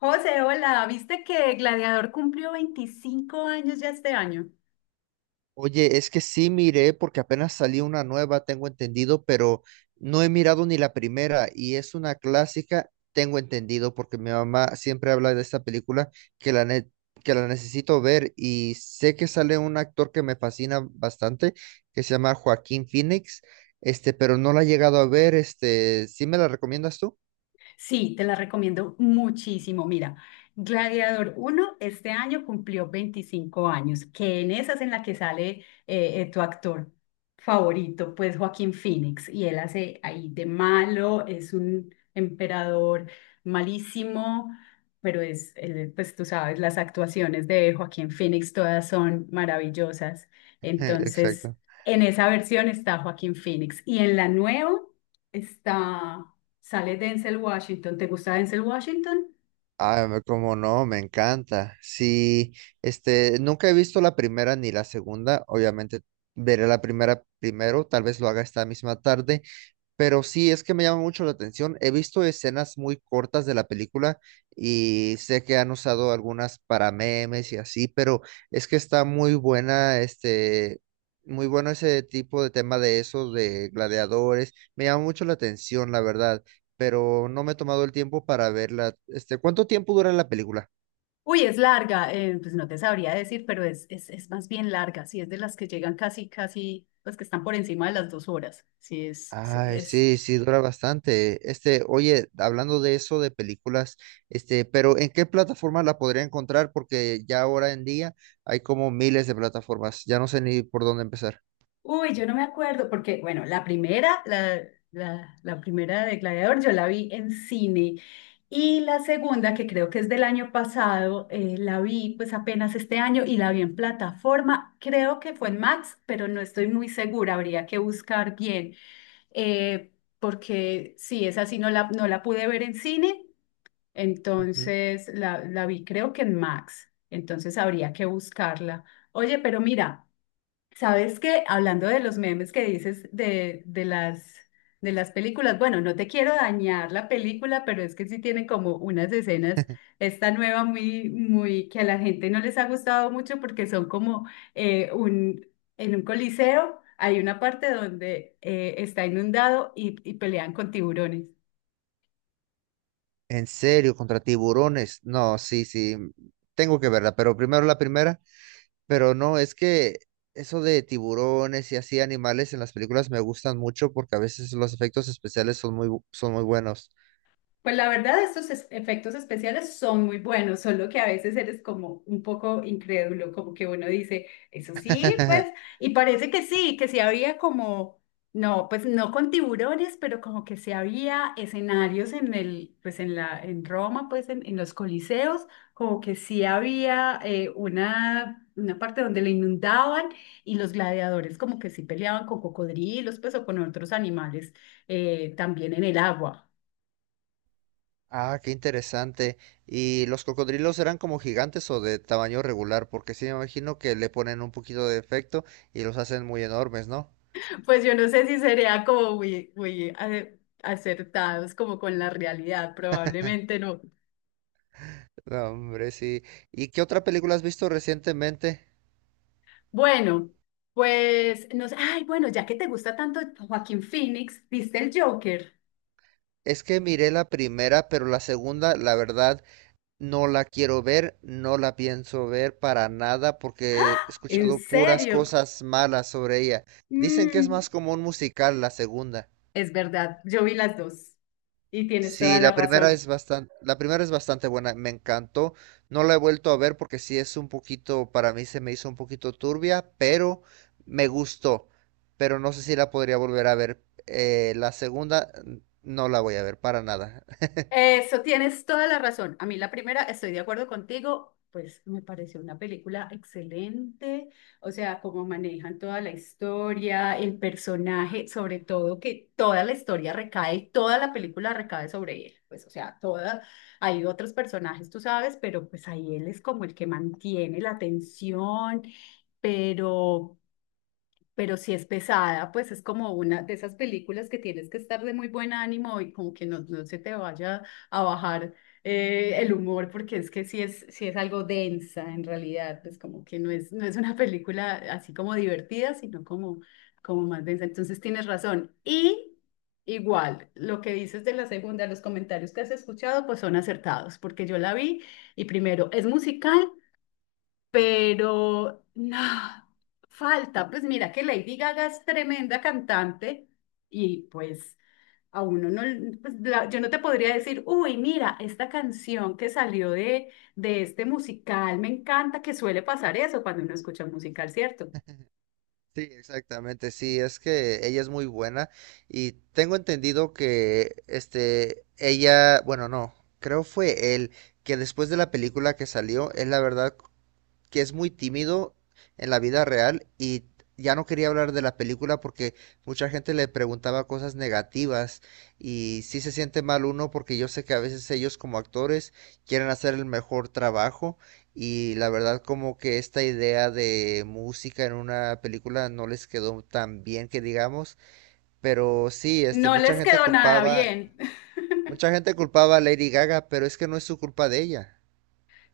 José, hola, ¿viste que Gladiador cumplió 25 años ya este año? Oye, es que sí miré porque apenas salió una nueva, tengo entendido, pero no he mirado ni la primera y es una clásica, tengo entendido, porque mi mamá siempre habla de esta película que la, ne- que la necesito ver y sé que sale un actor que me fascina bastante, que se llama Joaquín Phoenix, pero no la he llegado a ver, ¿sí me la recomiendas tú? Sí, te la recomiendo muchísimo. Mira, Gladiador uno este año cumplió 25 años, que en esa es en la que sale tu actor favorito, pues Joaquín Phoenix, y él hace ahí de malo, es un emperador malísimo, pero él, pues tú sabes, las actuaciones de Joaquín Phoenix todas son maravillosas. Entonces, Exacto. en esa versión está Joaquín Phoenix y en la nueva está. Sale Denzel Washington. ¿Te gusta Denzel Washington? Ah, como no, me encanta. Sí, nunca he visto la primera ni la segunda. Obviamente veré la primera primero, tal vez lo haga esta misma tarde. Pero sí, es que me llama mucho la atención. He visto escenas muy cortas de la película y sé que han usado algunas para memes y así, pero es que está muy buena, muy bueno ese tipo de tema de esos, de gladiadores. Me llama mucho la atención, la verdad, pero no me he tomado el tiempo para verla. ¿Cuánto tiempo dura la película? Uy, es larga, pues no te sabría decir, pero es más bien larga, sí, es de las que llegan casi, casi, pues que están por encima de las 2 horas, sí. Ay, sí, sí, dura bastante. Oye, hablando de eso, de películas, pero ¿en qué plataforma la podría encontrar? Porque ya ahora en día hay como miles de plataformas. Ya no sé ni por dónde empezar. Uy, yo no me acuerdo, porque bueno, la primera de Gladiador yo la vi en cine y la segunda, que creo que es del año pasado, la vi pues apenas este año y la vi en plataforma, creo que fue en Max, pero no estoy muy segura, habría que buscar bien, eh, porque sí, esa sí no la pude ver en cine, Ujú. entonces la vi creo que en Max, entonces habría que buscarla. Oye, pero mira. Sabes que hablando de los memes que dices de las películas, bueno, no te quiero dañar la película, pero es que sí tienen como unas escenas, esta nueva muy, muy, que a la gente no les ha gustado mucho porque son como eh, un, en un coliseo hay una parte donde está inundado y pelean con tiburones. En serio, ¿contra tiburones? No, sí, sí. Tengo que verla, pero primero la primera. Pero no, es que eso de tiburones y así animales en las películas me gustan mucho porque a veces los efectos especiales son muy, son muy buenos. Pues la verdad, estos efectos especiales son muy buenos, solo que a veces eres como un poco incrédulo, como que uno dice, eso sí, pues, y parece que sí, había como, no, pues no con tiburones, pero como que sí había escenarios en el, pues en la, en Roma, pues en los coliseos, como que sí había una parte donde le inundaban y los gladiadores como que sí peleaban con cocodrilos, pues o con otros animales también en el agua. Ah, qué interesante. ¿Y los cocodrilos eran como gigantes o de tamaño regular? Porque sí me imagino que le ponen un poquito de efecto y los hacen muy enormes, ¿no? Pues yo no sé si sería como muy, muy acertados como con la realidad, probablemente no. No, hombre, sí. ¿Y qué otra película has visto recientemente? Bueno, pues no sé, ay, bueno, ya que te gusta tanto Joaquín Phoenix, ¿viste el Joker? Es que miré la primera, pero la segunda, la verdad, no la quiero ver, no la pienso ver para nada porque he ¿En escuchado puras serio? cosas malas sobre ella. Dicen que es Mm, más como un musical la segunda. es verdad, yo vi las dos y tienes toda Sí, la la primera razón. es bastante, la primera es bastante buena, me encantó. No la he vuelto a ver porque sí es un poquito, para mí se me hizo un poquito turbia, pero me gustó. Pero no sé si la podría volver a ver. La segunda no la voy a ver para nada. Eso, tienes toda la razón. A mí la primera, estoy de acuerdo contigo, pues me pareció una película excelente, o sea, cómo manejan toda la historia, el personaje, sobre todo que toda la historia recae, toda la película recae sobre él, pues o sea, toda, hay otros personajes, tú sabes, pero pues ahí él es como el que mantiene la tensión, pero pero si es pesada, pues es como una de esas películas que tienes que estar de muy buen ánimo y como que no se te vaya a bajar el humor, porque es que si es algo densa en realidad, pues como que no es una película así como divertida, sino como más densa. Entonces tienes razón. Y igual, lo que dices de la segunda, los comentarios que has escuchado, pues son acertados, porque yo la vi y primero es musical pero no, falta, pues mira que Lady Gaga es tremenda cantante y pues a uno no, pues, yo no te podría decir, uy, mira, esta canción que salió de este musical, me encanta que suele pasar eso cuando uno escucha un musical, ¿cierto? Sí, exactamente. Sí, es que ella es muy buena y tengo entendido que ella, bueno, no, creo fue él que después de la película que salió, él la verdad que es muy tímido en la vida real y ya no quería hablar de la película porque mucha gente le preguntaba cosas negativas y sí se siente mal uno porque yo sé que a veces ellos como actores quieren hacer el mejor trabajo y la verdad como que esta idea de música en una película no les quedó tan bien que digamos, pero sí, No les quedó nada bien. mucha gente culpaba a Lady Gaga, pero es que no es su culpa de ella.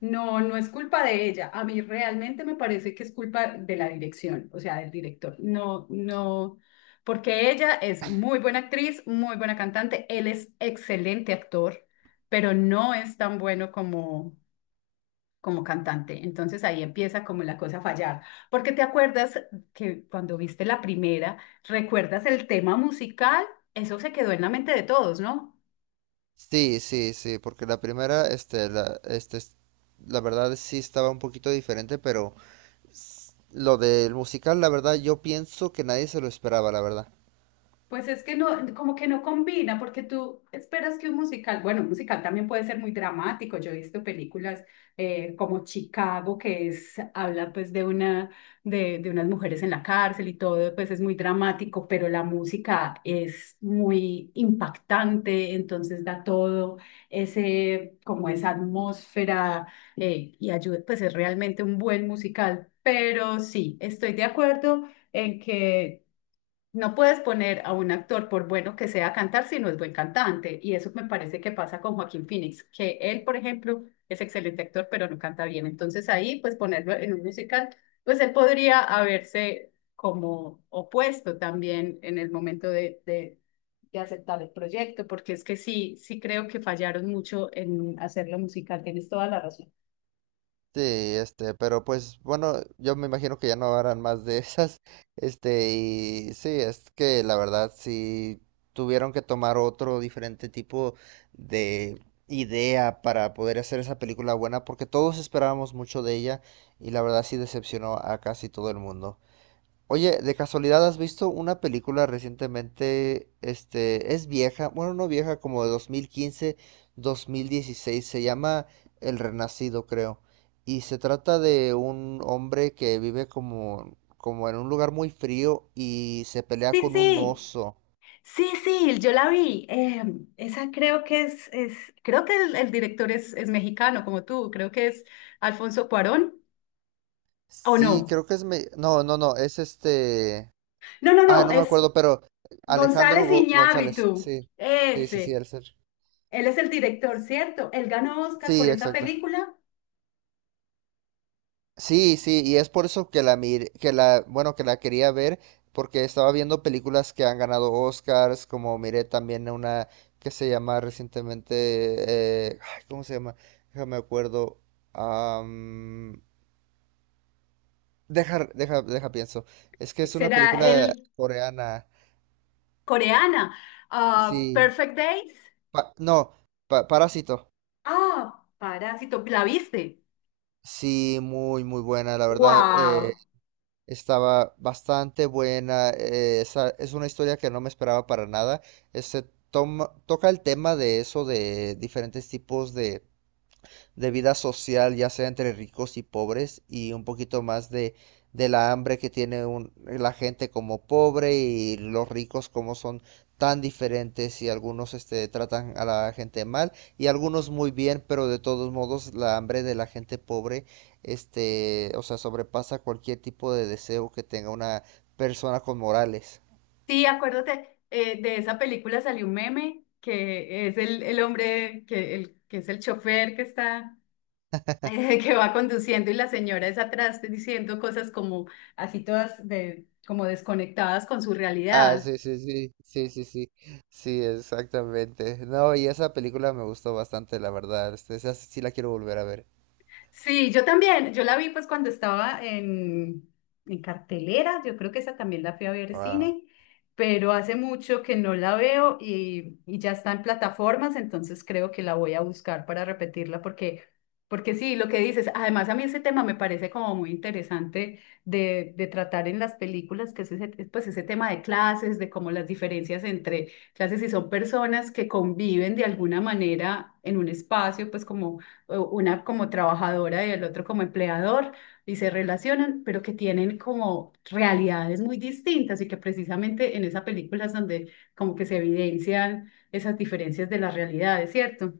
No, no es culpa de ella. A mí realmente me parece que es culpa de la dirección, o sea, del director. No, no, porque ella es muy buena actriz, muy buena cantante, él es excelente actor, pero no es tan bueno como cantante. Entonces ahí empieza como la cosa a fallar. Porque te acuerdas que cuando viste la primera, ¿recuerdas el tema musical? Eso se quedó en la mente de todos, ¿no? Sí, sí, sí, porque la primera, la verdad sí estaba un poquito diferente, pero lo del musical, la verdad, yo pienso que nadie se lo esperaba, la verdad. Pues es que no, como que no combina, porque tú esperas que un musical, bueno, un musical también puede ser muy dramático. Yo he visto películas como Chicago, que es, habla pues de unas mujeres en la cárcel y todo, pues es muy dramático, pero la música es muy impactante, entonces da todo ese, como esa atmósfera y ayuda, pues es realmente un buen musical. Pero sí, estoy de acuerdo en que no puedes poner a un actor, por bueno que sea, a cantar si no es buen cantante. Y eso me parece que pasa con Joaquín Phoenix, que él, por ejemplo, es excelente actor, pero no canta bien. Entonces ahí, pues ponerlo en un musical, pues él podría haberse como opuesto también en el momento de, de aceptar el proyecto, porque es que sí, sí creo que fallaron mucho en hacerlo musical. Tienes toda la razón. Sí, pero pues bueno, yo me imagino que ya no harán más de esas, y sí, es que la verdad sí tuvieron que tomar otro diferente tipo de idea para poder hacer esa película buena, porque todos esperábamos mucho de ella y la verdad sí decepcionó a casi todo el mundo. Oye, de casualidad, ¿has visto una película recientemente? Este, es vieja, bueno, no vieja, como de 2015, 2016, se llama El Renacido, creo. Y se trata de un hombre que vive como, como en un lugar muy frío y se pelea Sí, con un sí. oso. Sí, sí, yo la vi. Esa creo que es creo que el director es mexicano, como tú. Creo que es Alfonso Cuarón, ¿o Sí, no? creo que es no, no, no, es este... No, no, Ah, no, no me es acuerdo, pero Alejandro González González, Iñárritu. sí. Sí, sí, sí, Ese. el ser. Él es el director, ¿cierto? Él ganó Oscar por Sí, esa exacto. película. Sí, sí, y es por eso que que la, bueno, que la quería ver, porque estaba viendo películas que han ganado Oscars, como miré también una que se llama recientemente, ay, ¿cómo se llama? Déjame acuerdo. am, deja pienso. Es que es una Será película el coreana. coreana. Ah, Sí, Perfect Days. No, Parásito. Ah, Parásito. ¿La viste? Sí, muy, muy buena, la verdad. ¡Wow! Estaba bastante buena. Es una historia que no me esperaba para nada. Este Toca el tema de eso, de diferentes tipos de vida social, ya sea entre ricos y pobres, y un poquito más de, la hambre que tiene la gente como pobre y los ricos como son tan diferentes y algunos tratan a la gente mal y algunos muy bien, pero de todos modos la hambre de la gente pobre, o sea, sobrepasa cualquier tipo de deseo que tenga una persona con morales. Sí, acuérdate, de esa película salió un meme que es el hombre, que es el chofer que está, que va conduciendo y la señora es atrás diciendo cosas como así todas de, como desconectadas con su Ah, realidad. sí, sí, sí, sí, sí, sí, sí, exactamente. No, y esa película me gustó bastante, la verdad. Esa sí, sí la quiero volver a ver. Sí, yo también. Yo la vi pues cuando estaba en cartelera. Yo creo que esa también la fui a ver Wow. cine, pero hace mucho que no la veo y ya está en plataformas, entonces creo que la voy a buscar para repetirla porque sí, lo que dices, además a mí ese tema me parece como muy interesante de tratar en las películas, que es ese, pues ese tema de clases, de cómo las diferencias entre clases y son personas que conviven de alguna manera en un espacio, pues como una como trabajadora y el otro como empleador, y se relacionan, pero que tienen como realidades muy distintas y que precisamente en esa película es donde como que se evidencian esas diferencias de las realidades, ¿cierto?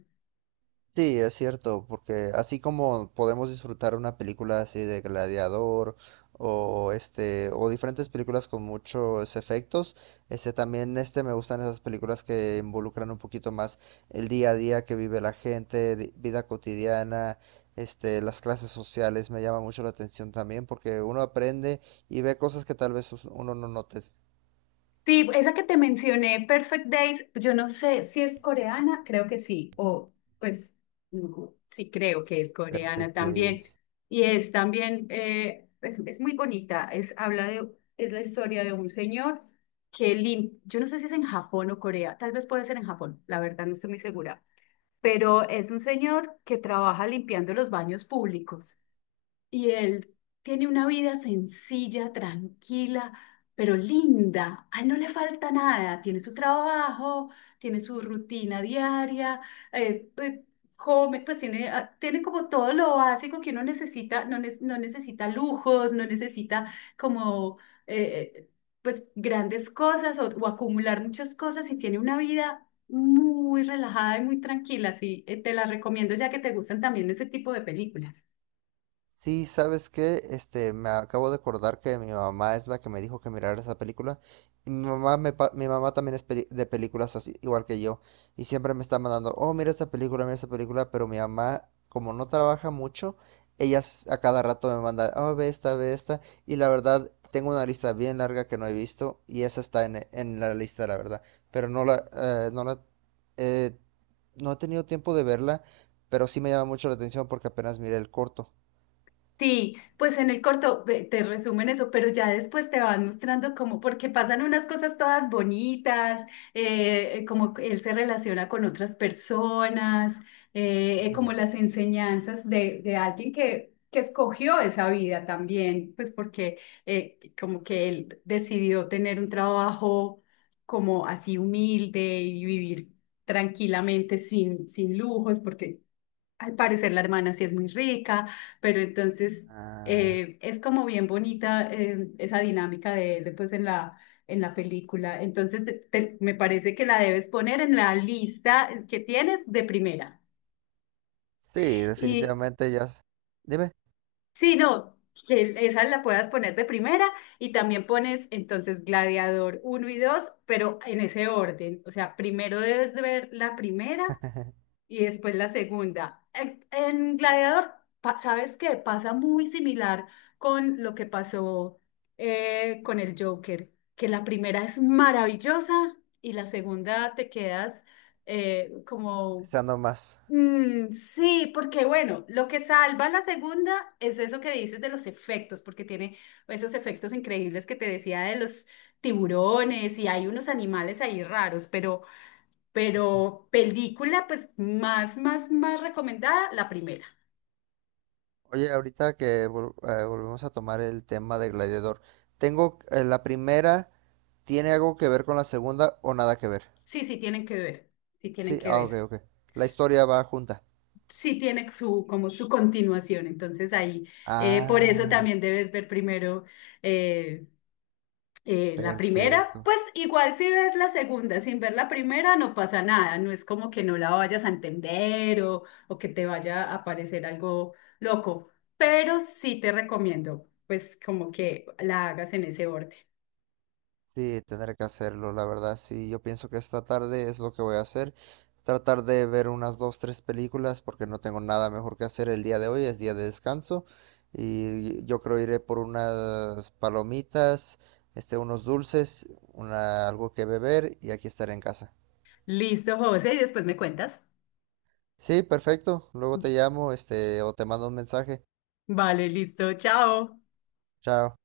Sí, es cierto, porque así como podemos disfrutar una película así de Gladiador o o diferentes películas con muchos efectos, también me gustan esas películas que involucran un poquito más el día a día que vive la gente, vida cotidiana, las clases sociales me llama mucho la atención también porque uno aprende y ve cosas que tal vez uno no note. Sí, esa que te mencioné, Perfect Days, yo no sé si es coreana, creo que sí, o pues no, sí creo que es coreana Perfect también. Days. Y es también, es muy bonita, es, habla de, es la historia de un señor que yo no sé si es en Japón o Corea, tal vez puede ser en Japón, la verdad no estoy muy segura, pero es un señor que trabaja limpiando los baños públicos. Y él tiene una vida sencilla, tranquila, pero linda. A él no le falta nada. Tiene su trabajo, tiene su rutina diaria, eh, eh, come, pues tiene, ah, tiene como todo lo básico que uno necesita. No, no necesita lujos, no necesita como eh, eh, pues grandes cosas o acumular muchas cosas y tiene una vida muy relajada y muy tranquila. Sí, te la recomiendo ya que te gustan también ese tipo de películas. Sí, ¿sabes qué? Me acabo de acordar que mi mamá es la que me dijo que mirara esa película. Y mi mamá, mi mamá también es de películas así, igual que yo. Y siempre me está mandando, oh, mira esta película, mira esta película. Pero mi mamá, como no trabaja mucho, ella a cada rato me manda, oh, ve esta, ve esta. Y la verdad, tengo una lista bien larga que no he visto. Y esa está en la lista, la verdad. Pero eh, no he tenido tiempo de verla. Pero sí me llama mucho la atención porque apenas miré el corto. Sí, pues en el corto te resumen eso, pero ya después te van mostrando cómo, porque pasan unas cosas todas bonitas, como él se relaciona con otras personas, como las enseñanzas de alguien que escogió esa vida también, pues porque como que él decidió tener un trabajo como así humilde y vivir tranquilamente sin lujos, porque al parecer la hermana sí es muy rica, pero entonces Ah, es como bien bonita esa dinámica pues en la película. Entonces me parece que la debes poner en la lista que tienes de primera. sí, Y definitivamente ya. Dime, sí, no, que esa la puedas poner de primera y también pones entonces Gladiador uno y 2, pero en ese orden. O sea, primero debes de ver la primera y después la segunda. En Gladiador, ¿sabes qué? Pasa muy similar con lo que pasó con el Joker, que la primera es maravillosa y la segunda te quedas como, deseando más. Mm, sí, porque bueno, lo que salva la segunda es eso que dices de los efectos, porque tiene esos efectos increíbles que te decía de los tiburones y hay unos animales ahí raros, pero... Pero película, pues más, más, más recomendada, la primera. Oye, ahorita que volvemos a tomar el tema de Gladiador, tengo la primera, ¿tiene algo que ver con la segunda o nada que ver? Sí, sí tienen que ver, sí tienen Sí, que ah, ok, ver. ok. La historia va junta. Sí tiene su, como su continuación, entonces ahí, por eso Ah, también debes ver primero eh, la primera, perfecto. pues igual si ves la segunda sin ver la primera no pasa nada, no es como que no la vayas a entender o que te vaya a parecer algo loco, pero sí te recomiendo pues como que la hagas en ese orden. Sí, tener que hacerlo, la verdad, sí, yo pienso que esta tarde es lo que voy a hacer, tratar de ver unas dos, tres películas porque no tengo nada mejor que hacer el día de hoy, es día de descanso y yo creo iré por unas palomitas, unos dulces, una, algo que beber y aquí estaré en casa. Listo, José, y después me cuentas. Sí, perfecto, luego te llamo, o te mando un mensaje. Vale, listo, chao. Chao.